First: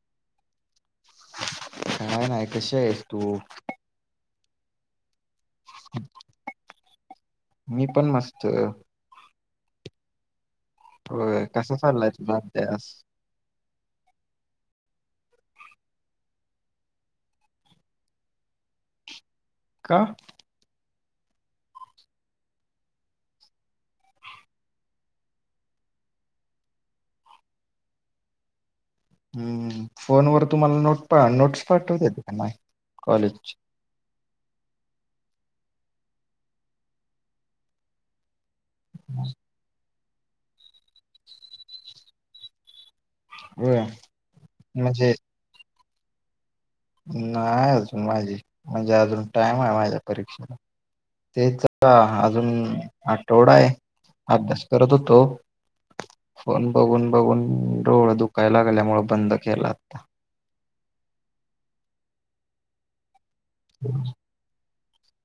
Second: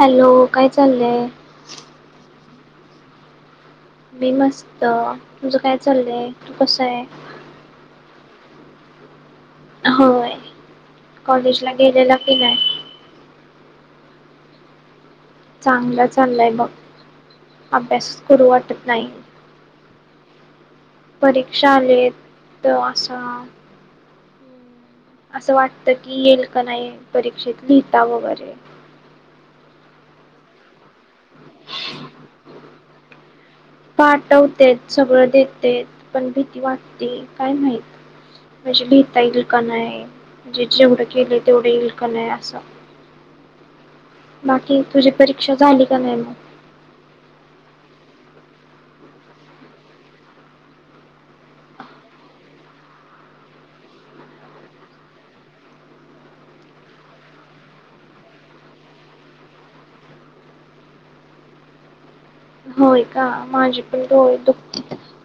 Hello काय चाललय काय नाही कशी आहेस तू मी मस्त तुझ काय चाललंय कसाये. त! होय. होय कॉलेजला कसा चाललाय गेलेला तुझा की नाही अभ्यास. चांगला चाललाय बघ, अभ्यासच करू वाटत नाही. का? परीक्षा आलीत त असं. असं वाटतं की येईल का नाही परीक्षेत लिहिता वगैरे हूं फोन वर तुम्हाला नोट पान नोट्स पाठवत्यात की नाय. कॉलेज पाठवतेेत सगळं देतेत, पण भीती वाटते काय माहित. म्हणजे लिहिता येईल का नाय म्हणजे जेवढं केलं तेवढं ईल का नाही असं. होय बाकी तुझी परीक्षा झाली. [unintelligible] नाय अजून माझी म्हणजे अजून टाइम आहे, माझ्या परीक्षेला तेच आता अजून आठवडा आहे अभ्यास करत होतो, फोन बघून बघून डोळ दुखाया लागल्यामुळ बंद केला आता. होय. का माझे पण डोळे दुख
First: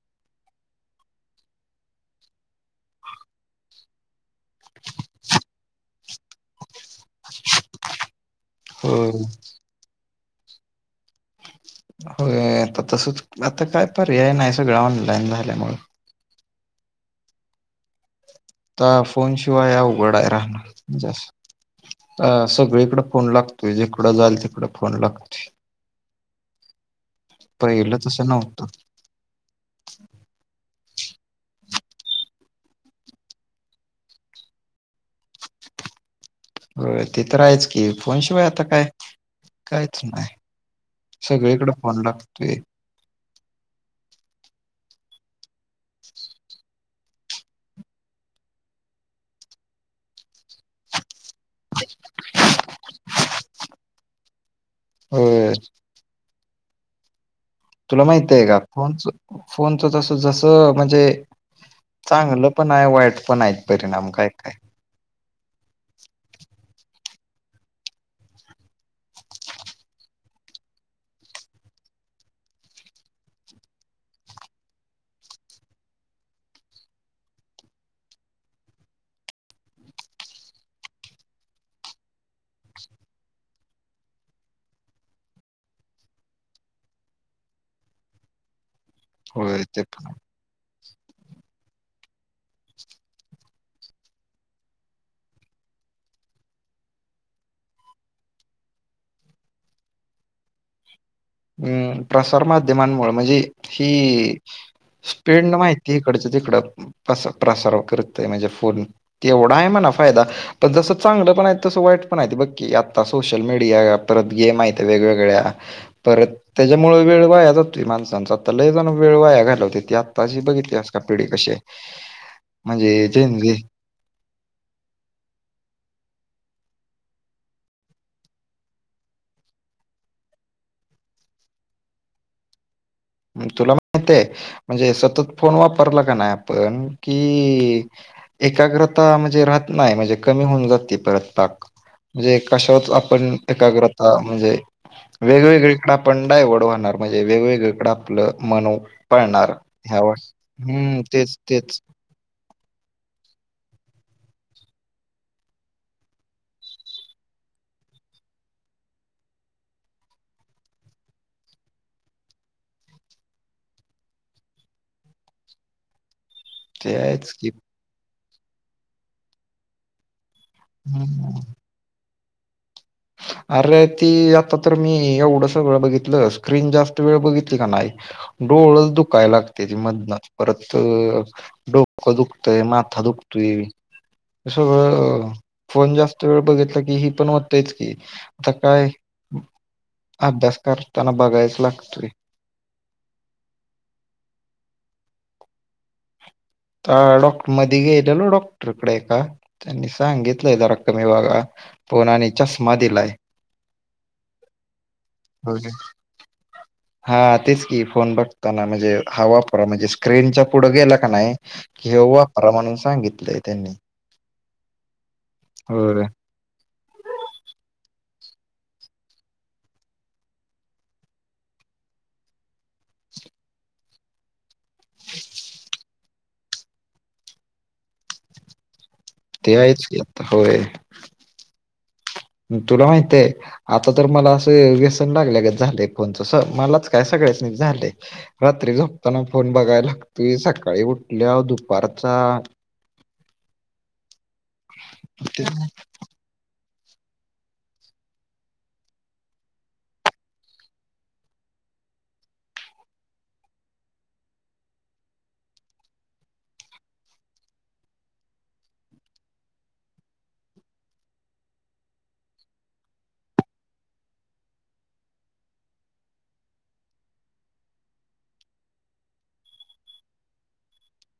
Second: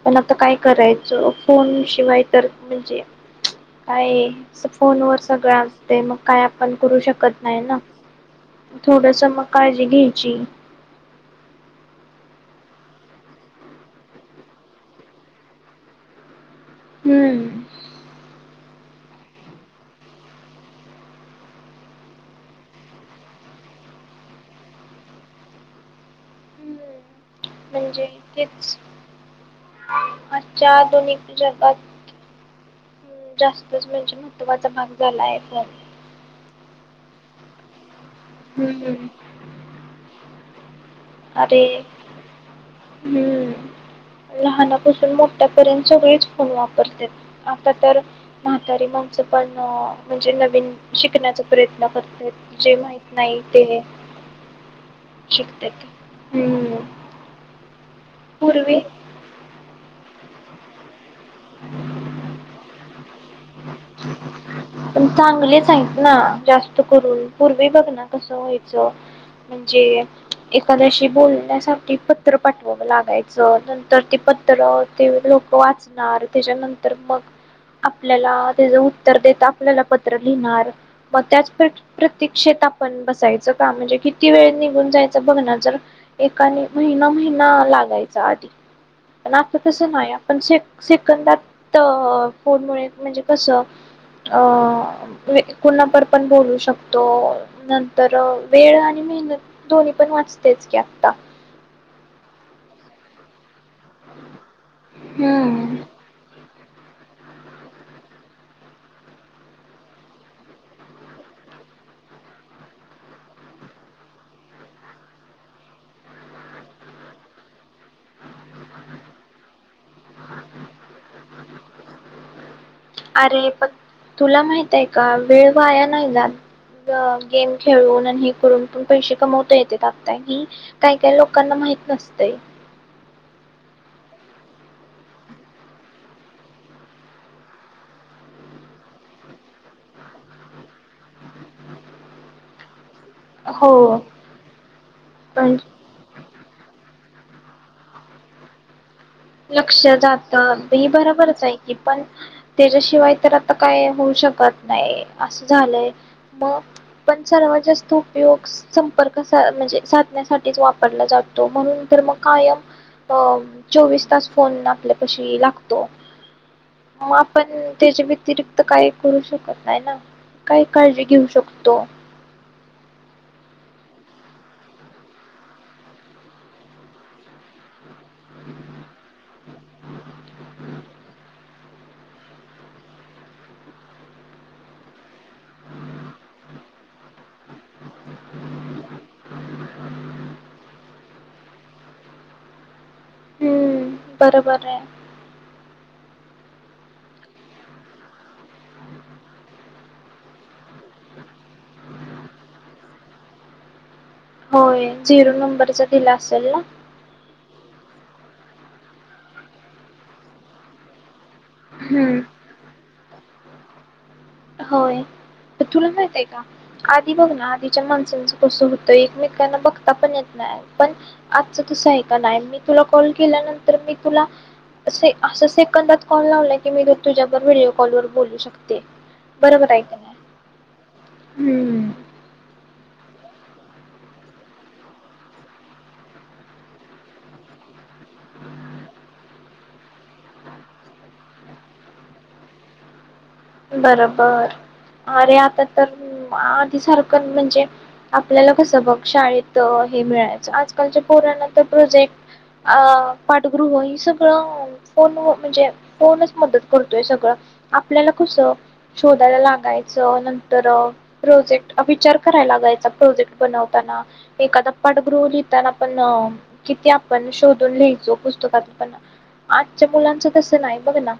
पण आता काय करायचं. फोन शिवाय तर म्हणजे काय फोन वर सगळं असते मग काय आपण करू शकत नाही ना होय थोडस मग काळजी घे ची! होय आता तसच, आता काय पर्याय नाही सगळ ऑनलाइन झाल्यामुळे. हूं! ता फोन शिवाय अवघड आहे राहण मंजे असं अ सगळीकड फोन लागतोय, जिकडं जाल तिकड फोन लागतोय. पहिलं म्हणजे तसं नव्हतं तेच आजच्या आधुनिक जगात जास्तच म्हणजे महत्त्वाचा भाग झालाय फोन. होय ते तर आहेच की. फोन शिवाय आता काय हम्म काहीच नाही. अरे सगळीकडे फोन लागतोय हूं लहान तसून मोठ्यापर्यंत सगळीच फोन वापरत्यात, आता तर म्हातारी माणसं पण अ म्हणजे नवीन शिकण्याचा प्रयत्न करतात, जे माहित नाही ते. होय शिकत्यात हूं! तुला माहित हे का फोनच, फोनच जस जसं म्हणजे चांगलं पण नाही वाईट पण आहेत परिणाम काय काय पण चांगलेच आहेत ना जास्त करून पूर्वी बघना कसं व्हायचं म्हणजे एखाद्याशी बोलण्यासाठी पत्र पाठवावं लागायचं नंतर ते पत्र ते लोक वाचणार त्याच्यानंतर मग आपल्याला त्याच उत्तर देत आपल्याला पत्र लिहिणार मग त्याच प्रतीक्षेत आपण बसायचं का म्हणजे किती वेळ निघून जायचं बघणार जर एकाने महिना महिना लागायचा आधी पण आता होय ते तसं पण नाही आपण शेप सेकंदात फोनमुळे म्हणजे कस अ कुणाबरोबर पण बोलू शकतो नंतर वेळ आणि मेहनत दोन्ही पण वाचतेच की आता प्रसार माध्यमांमुळे म्हणजे ही स्पीड ना हम्म माहिती इकडचं तिकडं प्रसार करत म्हणजे फोन एवढा आहे म्हणा फायदा पण जस चांगलं पण आहे तस वाईट पण आहे बघ की आता सोशल मीडिया परत गेम आहेत वेगवेगळ्या परत त्याच्यामुळे वेळ वाया जातो माणसांचा लय जाण वेळ वाया घालवतात आता अशी बघितली आहेस का पिढी कशी? म्हणजे झेन अरे झी पण तुला माहितय का वेळ वाया नाही जात. गेम खेळून आणि हे करून पण पैसे कमवता येते आता ही काही काही लोकांना माहित नसते. तुला माहितय म्हणजे सतत फोन वापरला का नाही आपण कि एकाग्रता म्हणजे राहत नाही म्हणजे कमी होऊन जाते परत पाक म्हणजे कशावर आपण हो एकाग्रता म्हणजे पण वेगवेगळीकडे आपण डायव्हर्ड होणार म्हणजे वेगवेगळीकडे आपलं मानव लक्ष जात ही तेच बरोबरच आहे की तेच पण त्याच्याशिवाय तर आता काय? होऊ शकत नाही अस झालंय मग पण सर्वात जास्त उपयोग संपर्क म्हणजे साधण्यासाठीच वापरला जातो म्हणून तर मग कायम अ चोवीस चौवीस तास फोन आपल्या पाशी लागतो. ते मग आहेच की आपण त्याच्या व्यतिरिक्त काही करू शकत नाही ना. काय काळजी घेऊ हम्म. शकतो? अरे ती आता तर मी एवढस वेळ बघितलं स्क्रीन जास्त वेळ बघितली का नाही डोळ दुखायला लागते ती म्हणताना परत डोकं दुखतय माथा दुखतोय सगळं फोन जास्त वेळ बघितला की ही पण होतंयच. आता काय अभ्यास करताना बघायच लागतो. हम्म बरोबर आहे. मध्ये गेलेलो डॉक्टरकडे का त्यांनी सांगितलंय जरा कमी बघा फोन आणि चष्मा दिला आहे. होय झिरो नंबरचा दिला असेल ना? हा तेच फोन बघताना म्हणजे हा वापरा म्हणजे स्क्रीनचा पुढं गेला का नाही किंवा हम्म वापरा म्हणून सांगितले. त्यांनी होय. अ तुला होय. माहिते का आधी बघ ना आधीच्या माणसाचं कसं हुतं एकमेकांना बघता पण येत नाय पण आजच तसं हाय का नाय मी तुला कॉल केल्यानंतर मी तुला असे असं सेकंदात कॉल लावला की मी तुझ्या बरोबर व्हिडिओ कॉल वर बोलू शकते. ते बरोबर आहे आहेच का की नाही होय हम्म तुला माहितेय आता तर मला असं व्यसन लागल्या गत झालय फोनच मलाच काय सगळ्यासणीस झालय रात्री झोपताना फोन बघाय लागतुय सकाळी उठल्यावर दुपारचा बरबर आरे ते आता तर मा ती सारखंन म्हणजे आपल्याला कस बघ शाळेत हे मिळायचं, आजकालच्या पोरांना तर प्रोजेक्ट अ पाठगृह ही सगळं फोन व म्हणजे फोनच मदत करतोय सगळं आपल्याला कसं शोधायला लागायचं नंतर प्रोजेक्ट विचार कराय लागायचा प्रोजेक्ट बनवताना, एखादा पाठगृह लिहताना पण किती आपण शोधून लिहयचो पुस्तकात, पण आजच्या मुलांच तसं नाही बघ ना.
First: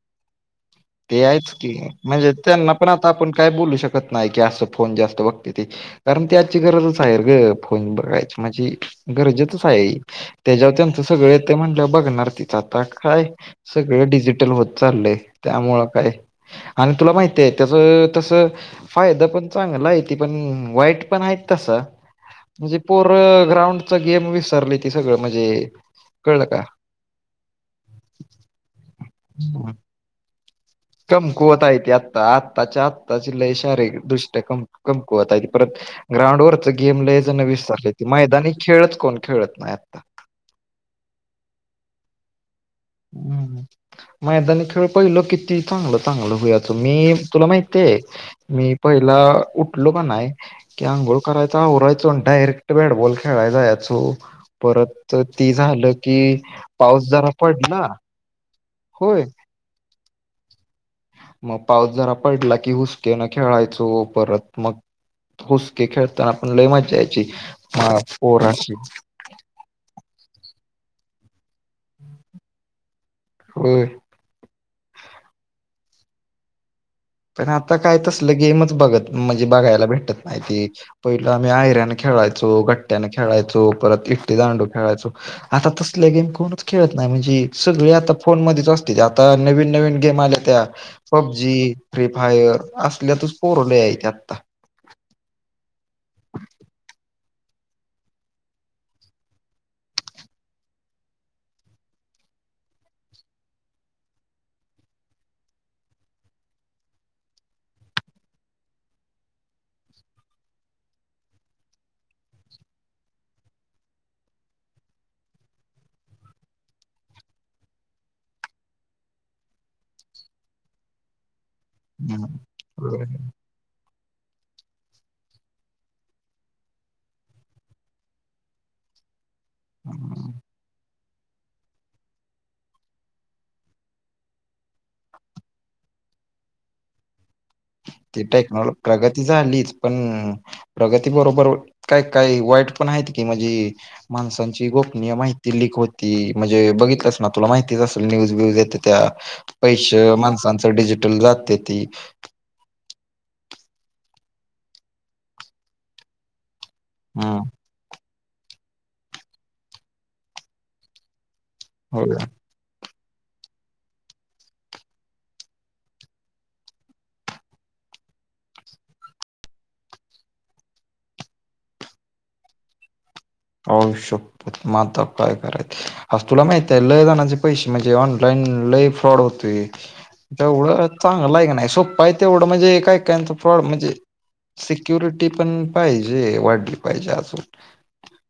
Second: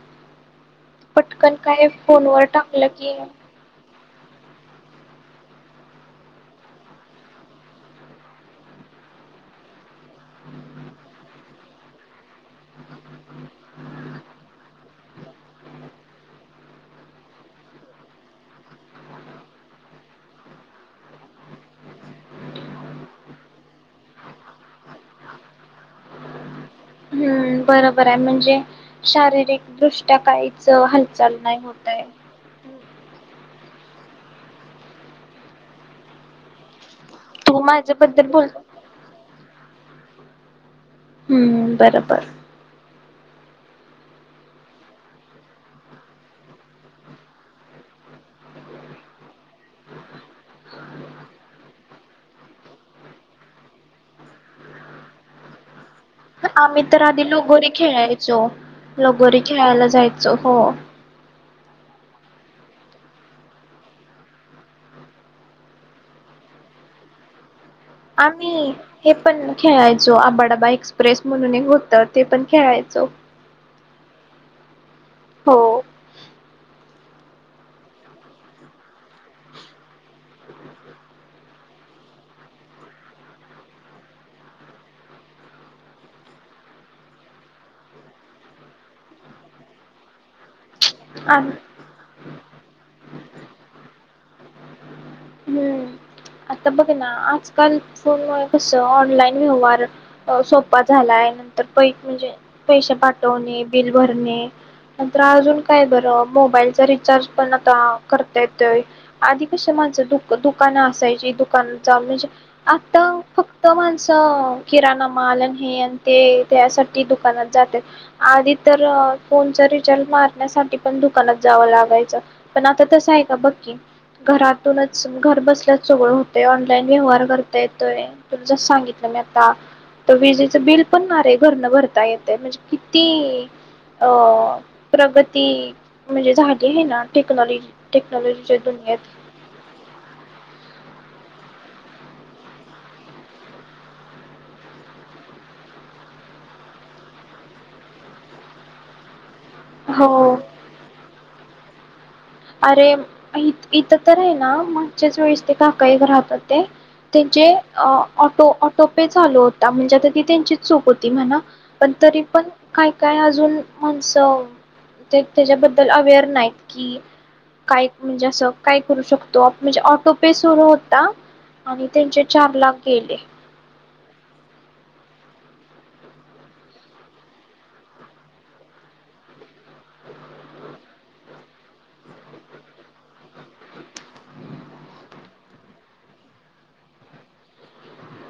ते आहेच. पटकन ते काय म्हणजे फोनवर त्यांना पण टाकलं आता की आपण काय बोलू शक नाय की असं फोन जास्त बघते ते कारण, ते आजची गरजच हायर ग फोन बघायची मजी गरजेचंच हाये. तेज्याव त्यांच सगळ ये म्हणल बघणार तिच आता काय सगळ डिजिटल होत चाललंय. त्यामुळं काय आणि तुला माहितीये त्याचं तस, फायदा पण चांगला आय ती पण, वाईट पण आहे तस म्हणजे पोरं ग्राउंडचा गेम विसरली ती सगळं म्हजे कळलं का? हूं बरोबर आय म्हणजे शारीरिक का दृष्ट्या काही कमकुवत आहे ते आत्ता आत्ताच्या आत्ताची लई शारे दृष्ट्या कम कमकुवत आहे ती परत ग्राउंड वरच गेम लय जण तू विसरल्याती माझ्याबद्दल बोल मैदानी खेळच, कोण खेळत नाय हूं बरोबर हूं मैदानी खेळ पयलं किती चांगलं, चांगलं व्हूयाचं मी तुला माहितेये मी पयला उठलो कनाय की आंघोळ करायचा आवरायचो. अन डायरेक्ट बॅटबॉल खेळाय जायाचो परत ती झालं कि पाऊस जरा गोरीे पडला खेळायचो. होय लगोरी खेळायला जायच हो मग पाऊस जरा पडला की हुसकेन खेळायचो परत, मग हुसके खेळताना पण लई मज्जा यायची. हा आम्ही पोरांची हे पण खेळायचो अब्बा डब्बा एक स्प्रेस म्हणून एक होतं ते पण खेळायचो. होय! हो! अन आता काय तसलं गेमच बघत म्हणजे बघायला भेटत नायति पयलं आम्ही आयऱ्यान खेळायचो, गट्ट्यान खेळायचो, परत इट्टी दांडू खेळायचो, आता तसल्या गेम कोणच खेळत नाय म्हणजी सगळे आता फोन मध्येच असत्याती आता नवीन नवीन गेम आल्या त्या आम- पब्जी फ्री फायर असल्यातच पोर लई आये ती आता हूं आता बघ ना आजकाल फोनमुळे कसं ऑनलाईन व्यवहार सोपा झालाय, नंतर पै म्हणजे पैसे पाटवणे बिल भरणे, नंतर अजून काय बरं मोबाईलचा रिचार्ज, पण आता करता येतोय आधी कशे माणस दु दुकानं असायची दुकानात जा म्हणजे आता फक्त माणसं किराणा माल, आणि हे आणि ते त्यासाठी दुकानात, जात्यात आधी तर फोनचा रिचार्ज मारण्यासाठी पण दुकानात. जावं लागायचं पण आता तसं आहे का बघ की? घरातूनच घर बसल्याचं सगळं होतय, ऑनलाईन व्यवहार करता येतोय, तुला जस सांगितलं मी आ त हम्म. विजेचं बिल पण मारे घरणं भरता येते म्हणजे किती, अ प्रगती म्हणजे झाली आहे ना. टक्नलॉज ती टेक्नॉलॉजीच्या टेक्नॉलॉ दुनियेत प्रगती झालीच पण प्रगती बरोबर काय काही वाईट पण आहेत की म्हणजे माणसांची गोपनीय माहिती लिक होती. म्हणजे बघितलंच ना तुला माहितीच असेल न्यूज व्यूज येत्यात्या. पैश हो माणसांचं डिजिटल जात तेति अरे इथं तर आहे ना मागच्याच वेळेस ते काका एक राहतात. ते हम्म त्यांचे ऑटो ऑटोपे चालो होता म्हणजे आता ती त्यांचीच चूक होती म्हणा. पण तरी पण काय काय अजून माणसं ते त्याच्याबद्दल अवेअर नाहीत कि काय म्हणजे असं काय करू शकतो म्हणजे ऑटोपे सुरू होता आणि त्यांचे चार लाख गेले. आईशपथ मग आता काय करायच, आ तुला माहित आहे लय जनांचे पैसे म्हणजे ऑनलाईन लय फ्रॉड होतेय. तेवढं चांगल हाय क नाही सोप्पा आहे तेवढं म्हणजे काय काय फ्रॉड म्हणजे सिक्युरिटी पण पाहिजे वाढली पाहिजे. अजून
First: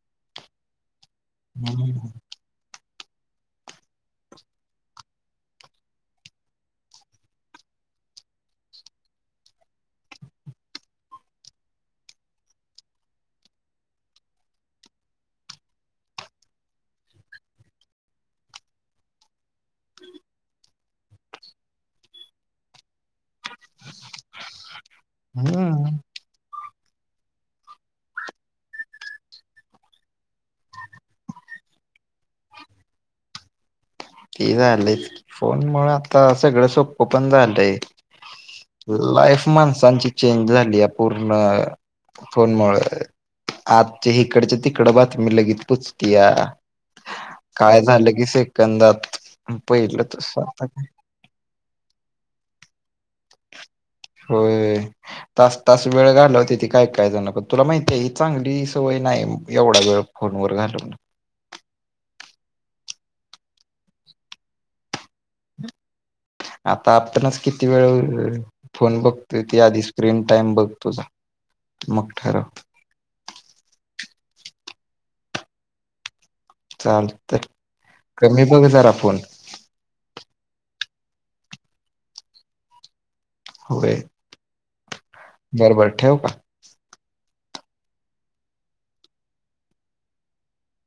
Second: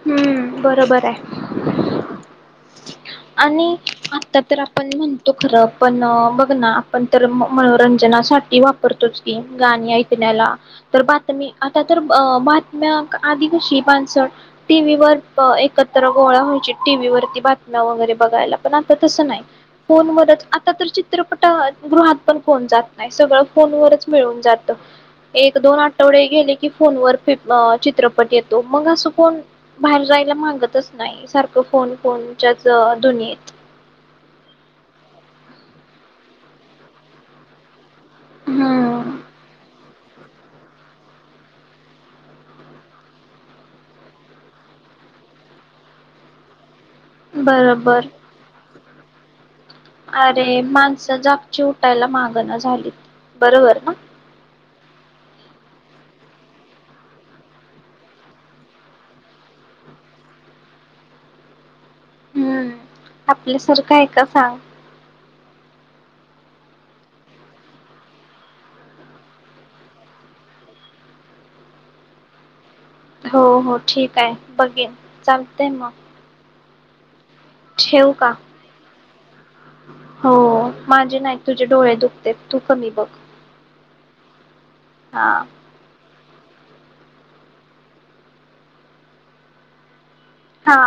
हम्म बरोबर आहे. [unintelligible] आणि आता तर आपण म्हणतो खरं पण बघ ना आपण तर मनोरंजनासाठी वापरतोच की गाणी ऐकण्याला तर बातमी आता तर बातम्या आधी कशी माणसं टीव्हीवर एकत्र गोळा व्हायची टीव्ही वरती बातम्या वगैरे बघायला, पण आता तसं नाही फोनवरच आता तर चित्रपट गृहात पण कोण जात नाही सगळं फोनवरच मिळून जात एक दोन हम्म आठवडे गेले की की फोन वर चित्रपट येतो मग असं कोण बाहेर जायला मागतच नाही सारखं फोन फोनच्याच दुनियेत. ते झालंय फोन मुळ आता सगळं सोप पण झालंय. हम्म लाईफ माणसांची चेंज झाली या पूर्ण फोन मुळ, आजच्या हिकडच्या तिकड बातमी लगेत पुचतिया. काय बरोबर झालं की सेकंदात पहिलं तस अरे आता माणसं जप चि उटायला मागणं झालीत होय. तास तास वेळ घालवतेती काय काय जण, तुला माहिती आहे ही चांगली सवय नाही एवढा वेळ फोन वर घालवणं. हम्म आपल्यासारखं आहे का सांग. आता आपणच किती वेळ फोन बघतोय ती आधी स्क्रीन टाइम बघ तुझा मग ठरव. हो हो ठीक आहे बघेन, चालतयं मग चाल ठेवू का कमी बघ जरा फोन हो माझे नाही तुझे डोळे दुखतेत तू कमी बघ व्हय हा बरबर ठेवू का. [unintelligible] हा